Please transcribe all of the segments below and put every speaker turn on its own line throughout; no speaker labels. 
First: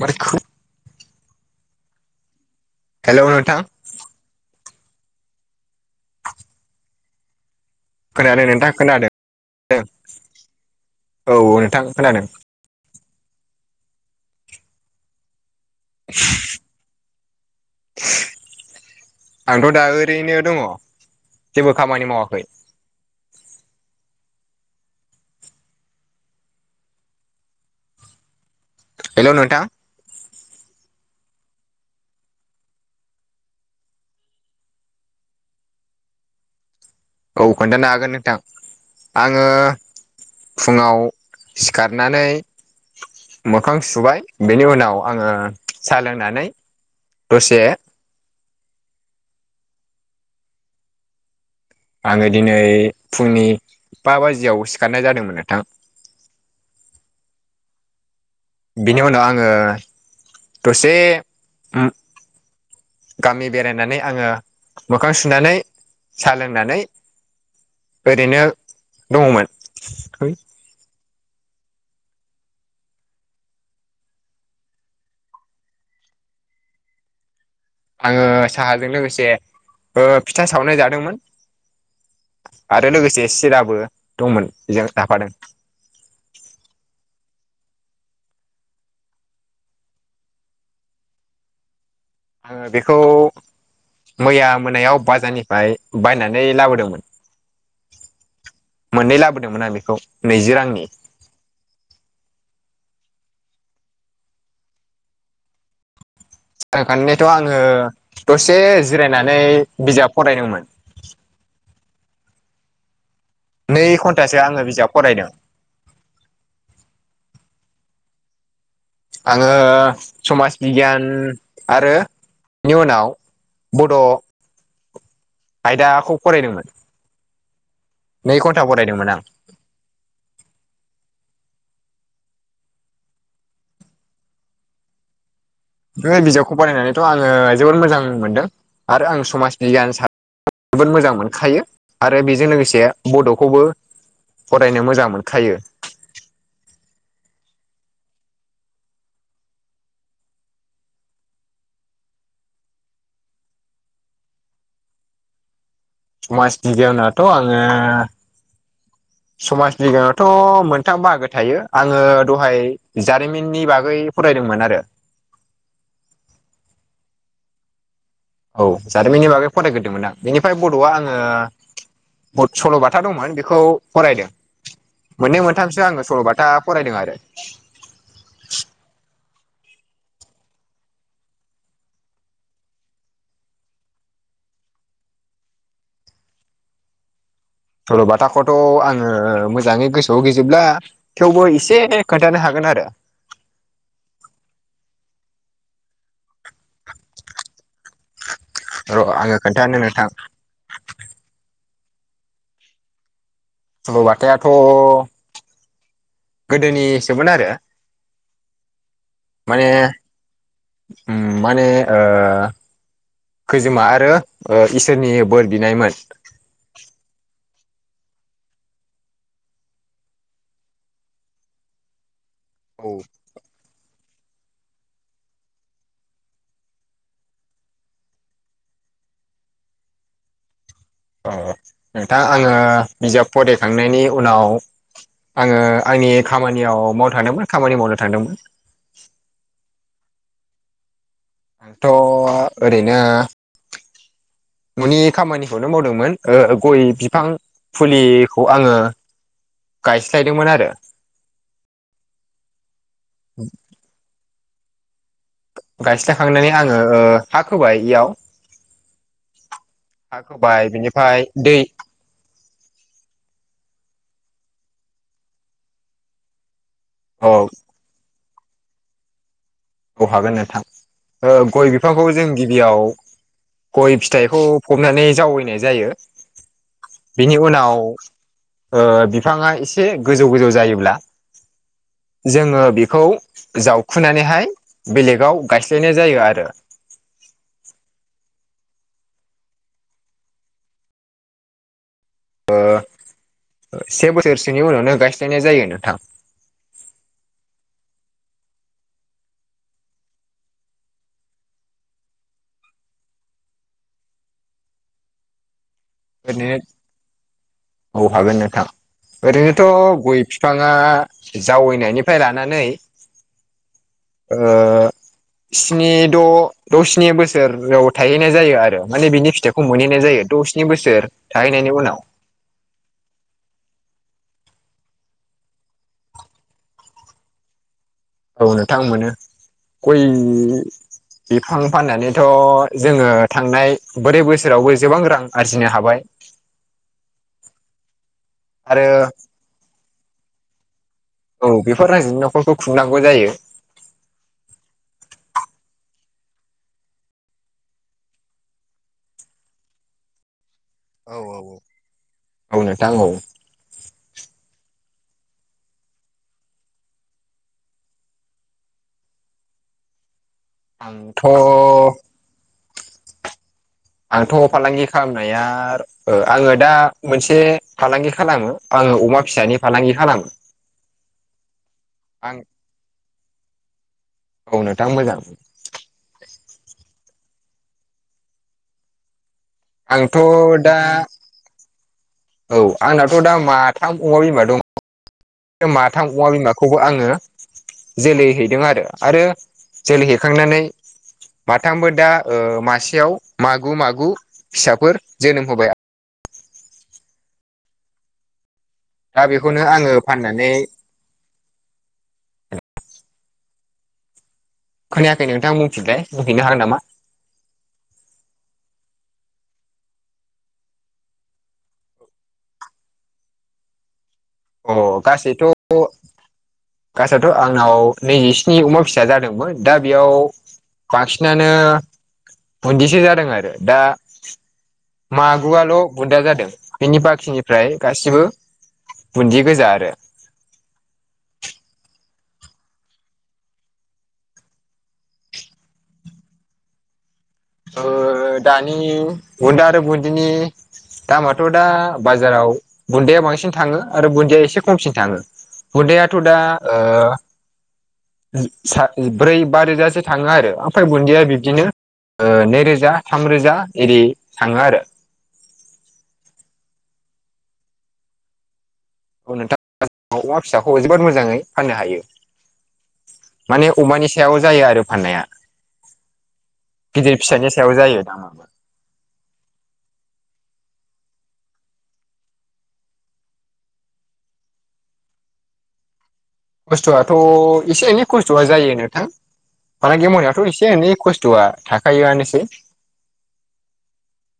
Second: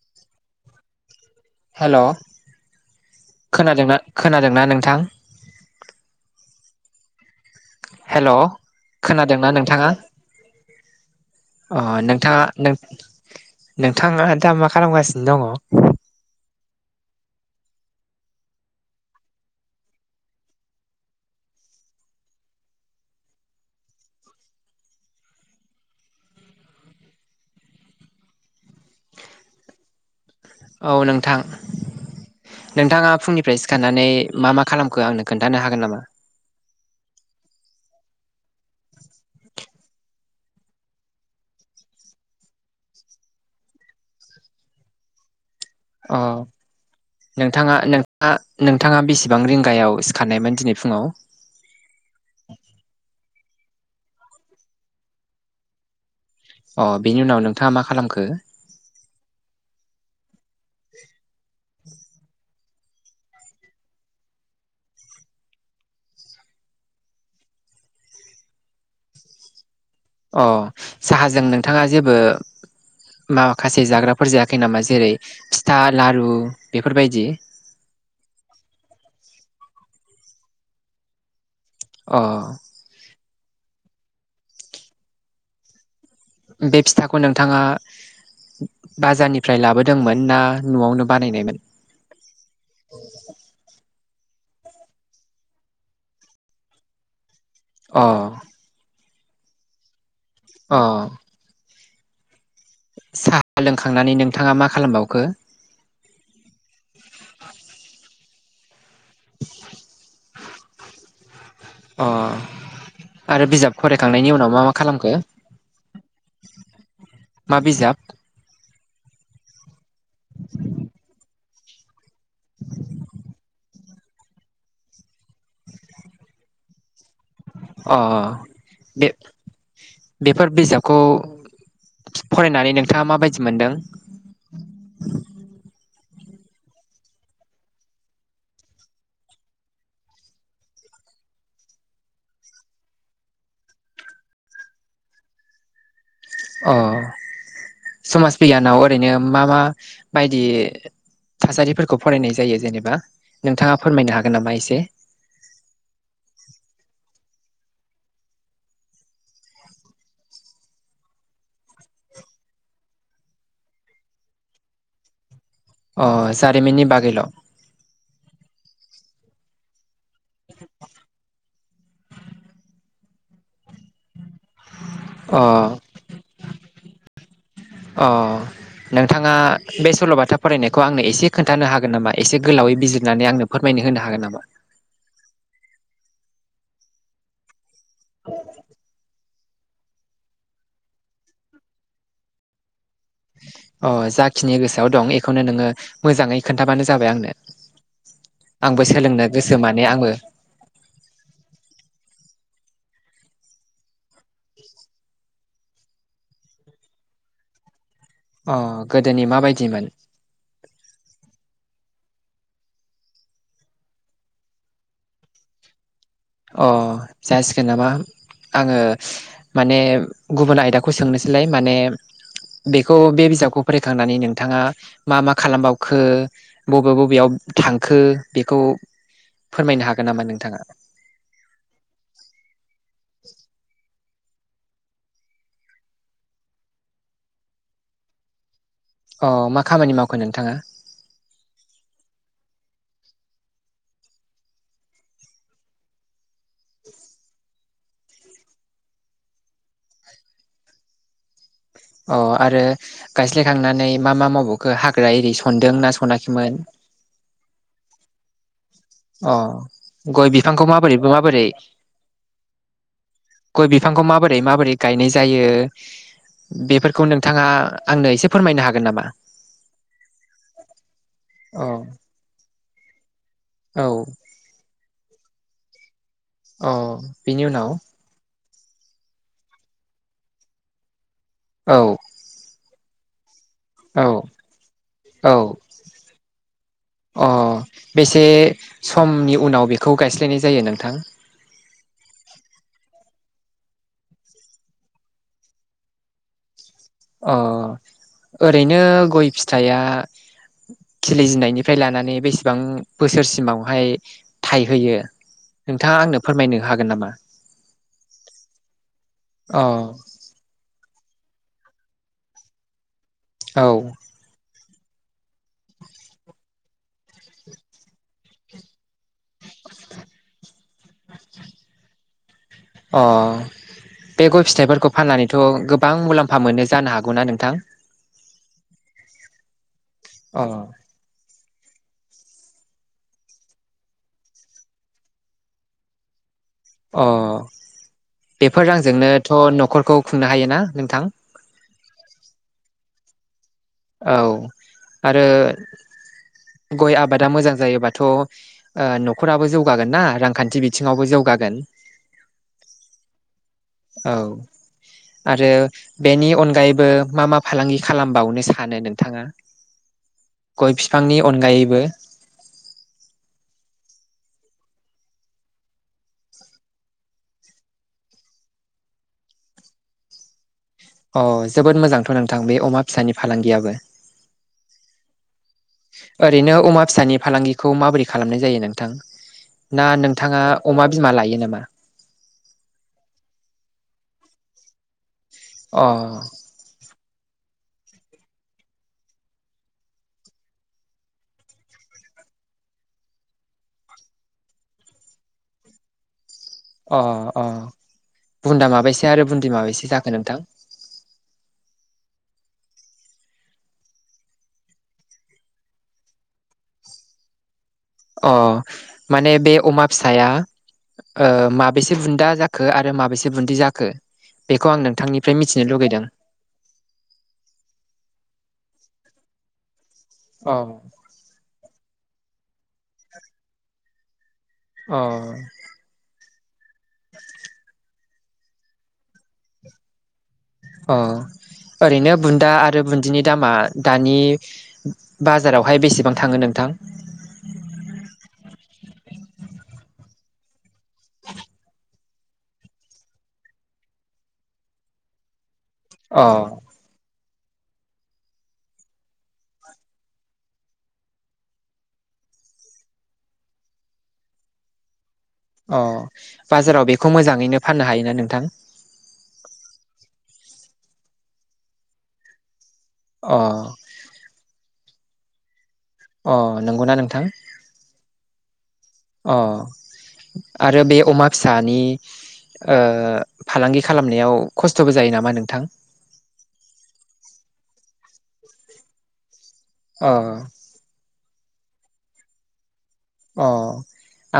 म
हेल'
हेल' नोंथां
खोनादोंना खोनादोंना नोंथां। हेल'
खोनादों नोंथां खोनादों
खोनादोंना नोंथाङा
औ औ
अ
नोंथां खोनादों
नोंथाङा नोंथाङा दा मा खालामगासिनो दङ
आंथ' दा ओरैनो दङ जेबो खामानि मावाखै। हेल' नोंथां
औ नोंथां नोंथाङा फुंनिफ्राय सिखारनानै मा मा खालामखो आंनो खोन्थानो हागोन नामा।
औ खोन्थानो हागोन नोंथां आङो फुङाव सिखारनानै मोखां सुबाय बेनि उनाव आङो साहा
अ
लोंनानै दसे
नोंथाङा नोंथाङा बेसेबां रिंगायाव सिखारनायमोन दिनै फुङाव?
आङो दिनै फुंनि बा बाजियाव सिखारनाय जादोंमोन नोंथां।
अ बिनि उनाव नोंथाङा मा खालामखो?
बिनि उनाव आङो दसे उम गामि बेरायनानै आङो मोखां सुनानै साहा लोंनानै ओरैनो दङमोन
अ साहाजों नोंथाङा जेबो माखासे जाग्राफोर जायाखै नामा जेरै फिथा लारु बेफोरबायदि
आङो साहाजों लोगोसे फिथा ओ सावनाय जादोंमोन
अ
आरो लोगोसे सिराबो दंमोन बेजों जाफादों।
बे फिथाखौ नोंथाङा बाजारनिफ्राय लाबोदोंमोन ना न'आवनो बानायनायमोन?
ओ बेखौ मैया मोनायाव बाजारनिफ्राय बायनानै लाबोदोंमोन
अ
मोननै लाबोदोंमोन आं बेखौ नैजि
अ
रांनि
साहा लोंखांनानै नोंथाङा मा खालामबावखो?
ओखनोथ' आङो दसे जिरायनानै बिजाब फरायदोंमोन
अ आरो बिजाब
नै घन्टासो
फरायखांनायनि उनाव
आङो
मा मा
बिजाब
खालामखो?
फरायदों
माबिजाब?
आङो समाज बिगियान आरो इनिउनाव बड' आयदाखौ फरायदोंमोन
अ
नै घन्टा फरायदोंमोन
दे
आं
बेफोर बिजाबखौ फरायनानै नोंथाङा माबायदि मोनदों?
ओ बिजाबखौ फरायनानैथ' आङो जोबोद मोजां मोनदों आरो आं समाज बिगियान जोबोद मोजां मोनखायो आरो बेजों लोगोसे बड'खौबो फरायनो मोजां मोनखायो
अ समाज बिगियानाव ओरैनो मा मा बायदि थासारिफोरखौ फरायनाय जायो जेनेबा नोंथाङा फोरमायनो हागोन नामा एसे।
समास बिगियानाथ' आङो समाज बिगियानावथ' मोनथाम बाहागो थायो आङो दहाय जारिमिननि बागै फरायदोंमोन आरो
अ जारिमिननि बागैल'
औ जारिमिननि बागै फरायग्रोदोंमोन आं बेनिफ्राय बडआ आङो बहुत सलबाथा दंमोन बेखौ फरायदों मोननै
अ
मोनथामसो आङो सल बाथा फरायदों आरो
अ नोंथाङा बे सल'बाथा फरायनायखौ आंनो एसे खोन्थानो हागोन नामा एसे गोलावै बिजिरनानै आंनो फोरमायनो होनो हागोन नामा?
सल'बाथाखौथ' आङो मोजाङै गोसो ज' गिजोबब्ला थेवबो एसे खोन्थानो हागोन आरो
अ जाखिनि गोसोआव दं एखौनो नोङो मोजाङै खोनन्थाबानो जाबाय आंनो आंबो
र
सोलोंनो
आं
गोसो
खोनथानो
माने
नोंथा
आंबो
सलबाथायाथ गोदोनिसोमोन आरो
अ गोदोनि
माने
माबायदिमोन
उम माने ओ खैजोमा आरो इसोरनि बोर बिनायमोन
अ जासिगोन नामा? आङो माने गुबुन आयदाखौ सोंनोसैलाय माने
औ
बेखौ बे बिजाबखौ फरायखांनानै नोंथाङा मा मा खालामबावखो? बबे बबेयाव थांखो बेखौ फोरमायनो हागोन नामा नोंथाङा?
औ नोंथां आङो बिजाब फरायखांनायनि उनाव आङो आंनि खामानियाव मावनो थांदोंमोन खामानि मावनो थांदोंमोन
अ मा खामानि मावखो नोंथाङा?
आंथ ओरैनो ननि खामानिखौनो मावदोंमोन ओ गय बिफां फुलिखौ आङो गायस्लायदोंमोन आरो
अ आरो गायस्लायखांनानै मा मा मावबावखो हाग्रा एरि सनदों ना सनााखैमोन?
हाखोबाय इयाव
अ
हा
गय
खोबाय
बिफांखौ माबोरै
बिनिफ्राय
माबोरै
दै
गय बिफांखौ माबोरै माबोरै गायनाय जायो बेफोरखौ
अ
नोंथाङा आंनो एसे फोरमायनो हागोन नामा?
औ हागोन नोंथां ओ
अ
गय बिफांखौ जों गिबियाव गय
औ
फिथाइखौ फबनानै जावैनाय जायो
अ
बेनि
बिनि
उनाव ओ बिफाङा एसे गोजौ गोजौ जायोब्ला
औ
जोङो बेखौ
औ
जावखुनानैहाय
औ
बेलेगाव गायस्लायनाय जायो आरो
अ बेसे समनि उनाव बेखौ गायस्लायनाय जायो नोंथां
ऐ से बोसोरसोनि उनावनो गायस्लायनाय जायो नोंथां
अ ओरैनो गय फिथाइया खिलिजेननायनिफ्राय लानानै बेसेबां बोसोरसिमावहाय थाइहोयो नोंथाङा आंनो फोरमायनो हागोन नामा
ओरैनो औ हागोन नोंथां
अ
ओरैनोथ गय फि बिफाङा जावैनायनिफ्राय लानानै
औ
ओ स्नि द द स्नि बोसोराव थायहैनाय जायो आरो माने बिनि फिथाइखौ मोनहैनाय जायो द स्नि बोसोर थाहैनायनि उनाव
अ बे गय फिथफोरखौ फाननानैथ गोबां मुलाम्फा मोनो जानो हागौना नोंथां
औ नोंथां मोनो गय
अ
बिफां फाननानैथ जोङो थांनाय ब्रै बोसोरावबो गोबां रां आरजिनो हाबाय
अ बेफोर
आरो
रांजोंनोथ न'खरखौ खुंनो हायोना नोंथां?
औ बेफोर रांजोनि नखरखौ खुंनांगौ जायो
औ आरो गय आबादा मोजां जायोबाथ नखराबो जौगागोननाा रांखान्थि बिथ
औ औ औ औ नोथां औ
औ आरो बेनि अनगायैबो मा मा फालांगि खालामबावनो सानो नोंथाङा? गय बिफांनि
आंथ'
अनगायैबो
आंथ' फालांगि खालामनाया आङो दा मोनसे फालांगि खालामो आङो अमा फिसानि फालांगि खालामो
अ जोबोद मोजांथ'
आं
नोंथां बे अमा फिसानि फालांगियाबो
औ नोंथां मोजां
ओरैनो अमा फिसानि फालांगिखौ माबोरै खालामनाय जायो नोंथां? ना
आंथ'
नोंथाङा
दा
अमा बिमा लायो नामा?
औ आंनाथ' दा माथाम अमा बिमा दं
अ
माथाम अमा बिमाखौबो आङो जोलै हैदों आरो आरो जोलै हैैखांनानै माथामबो दा ओ मासेयाव मागु मागु फिसाफोर जोनोम होबाय
अ अ बुन्दा माबैसे
दा
आरो बुन्दि
बेखौनो आङो
माबायसे जाखो नोंथां?
फाननानै खोनायाखै नोंथां बुंफनलबाय बुंफैनो हागोन नामा?
अ माने बे अमा फिसाया ओ माबेसे बुन्दा जाखो आरो माबेसे बुदि जाखो? बेखौ आं
अ
नोंथांनिफ्राय मिथिनो लुगैदों
गासैयावथ' आंनाव नैजिस्नि अमा फिसा जादोंमोन दा बेयाव
अ
बांसिनानो बुन्दिसोजादों आरो दा
अ
मागुआल' बुन्दा जादों बेनि बाखिनिफ्राय गासिबो बुन्दि गोजा आरो
अ ओरैनो बुन्दा आरो बुन्दिनि दामा दानि बाजारावहाय बेसेबां थाङो नोंथां?
ओ दानि बुन्दा आरो बुन्दिनि दामाथ' दा बाजाराव बुन्न्दया बांसिन थाङो आरो बुन्दिया एसे खमसिन थाङो। हुदायाथ'
अ
दा साथ ब्रै बा रोजासो थाङो आरो ओमफ्राय बुन्दिैया बिब्दिनो नैरोजा थामरोजा एरि थाङो आरो
अ बाजाराव बेखौ मोजाङैनो फाननो हायोना नोंथां?
नोंथा अमा फिसाखौ जोबोद मोजाङै फाननो हायो
अ
माने अमानि सायाव जायो आरो फाननाया
अ नंगौना
गिदिर
नोंथां
फिसानि सायाव जायो दामाबो
अ आरो बे अमा फिसानि ओ फालांगि खालामनायाव खस्थ'बो जायो नामा नोंथां?
खस्थ'आथ' एसे एनै खस्थ'आ जायो नोंथां
अ
मालांगे मावनायाथ' एसे एनै खस्थ'आ थाखायोआनोसै
अ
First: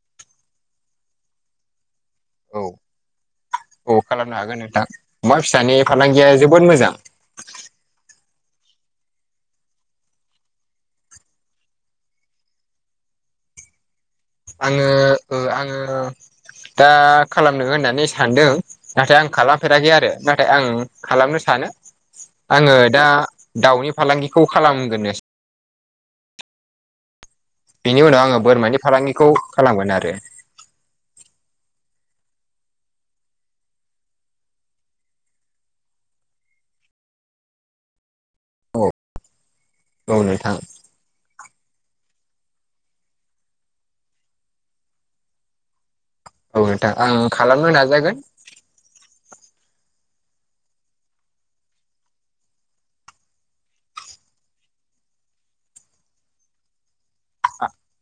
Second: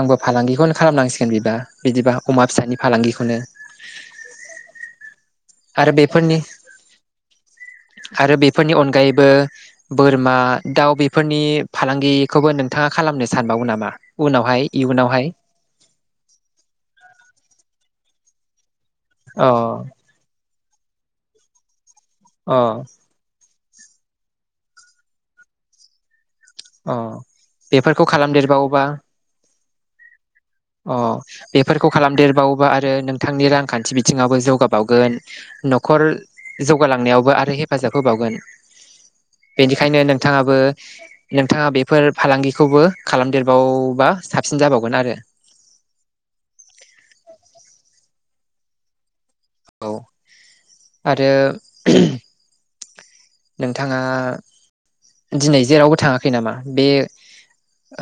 आंबो फालांगिखौनो खालामनांसिगोन बिबा बिदिबा अमा
औ
फिसानि फालांगिखौनो
औ खालामनो हागोन नोंथां अमा फिसानि
आरो
फालांगिया
बेफोरनि
जोबोद मोजां।
आरो बेफोरनि अनगायैबो बोरमा, दाउ बेफोरनि फालांगिखौबो नोंथाङा खालामनो सानबावो नामा? उनावहाय
आङो
इयुनावहाय
ओ आङो दा खालामनो होननानै सानदों नाथाय आं
अ
खालामफेराखै आरो नाथाय आं खालामनो सानो
अ
आङो दा दाउनि फालांगिखौ खालामगोननो
अ बेफोरखौ
बेनि उनाव आङो बोरमानि
खालामदेरबावोबा
फालांगिखौ खालामगोन आरो
अ बेफोरखौ खालामदेरबावोबा आरो नोंथांनि रांखान्थि बिथिङाबबो जौगाबावगोन न'खर जौगालांनायावबो आरो हेफाजाब होबावगोन
औ
बेनिखायनो
औ नोंथां
नोंथाङाबो नोंथाङा बेफोर फालांगिखौबो खालामदेरबावबा साबसिन जाबावगोन आरो
औ नथा आं खालामनो नाजागोन
औ आरो [unintelligible] नोंथाङा दिनै जेरावबो थाङाखै नामा बे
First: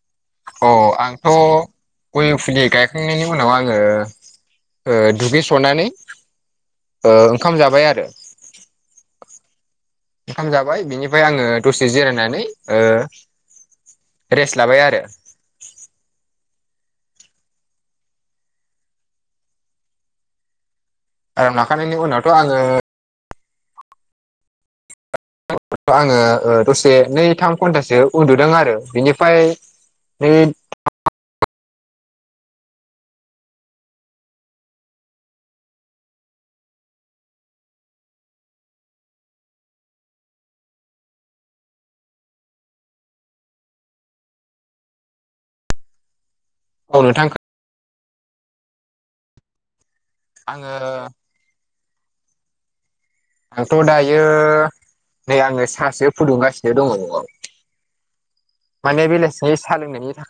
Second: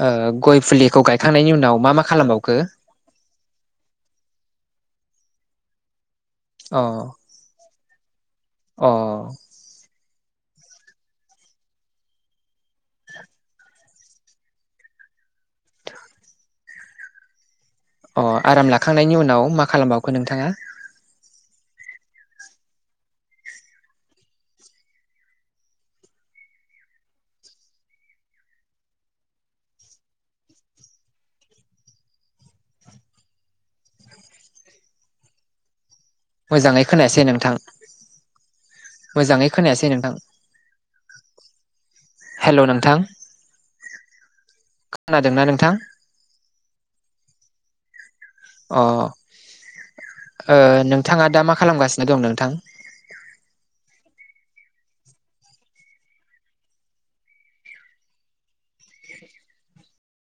ओ गय
अ
फुलिखौ गायखांनायनि उनाव मा मा खालामबावखो?
थखांनायनि उनाव आङो दुब्लि सनानै
अ
ओंखाम जाबाय आरो
अ
ओंखाम जाबाय बिनिफ्राय आङो दसे जिरायनानै रेस्ट लाबाय आरो
अ आराम लाखांनायनि उनाव मा खालामबावखो नोंथाङा
आराम लाखानायनायनि उनावथ' आङो आङो दसे नै थाम घन्टासो उन्दुदों आरो बिनिफ्राय बे
मोजाङै खोनायासै नोंथां मोजाङै खोनायासै नोंथां हेल' नोंथां खोनादोंना नोंथां
औ नोंथां
अ
आङो
नोंथाङा ओ दा मा खालामगासिनो दं नोंथां
आंथ' दायो नै आङो सासे फुदुंगासिनो दङ न'आव माने बेलासिनि सा लों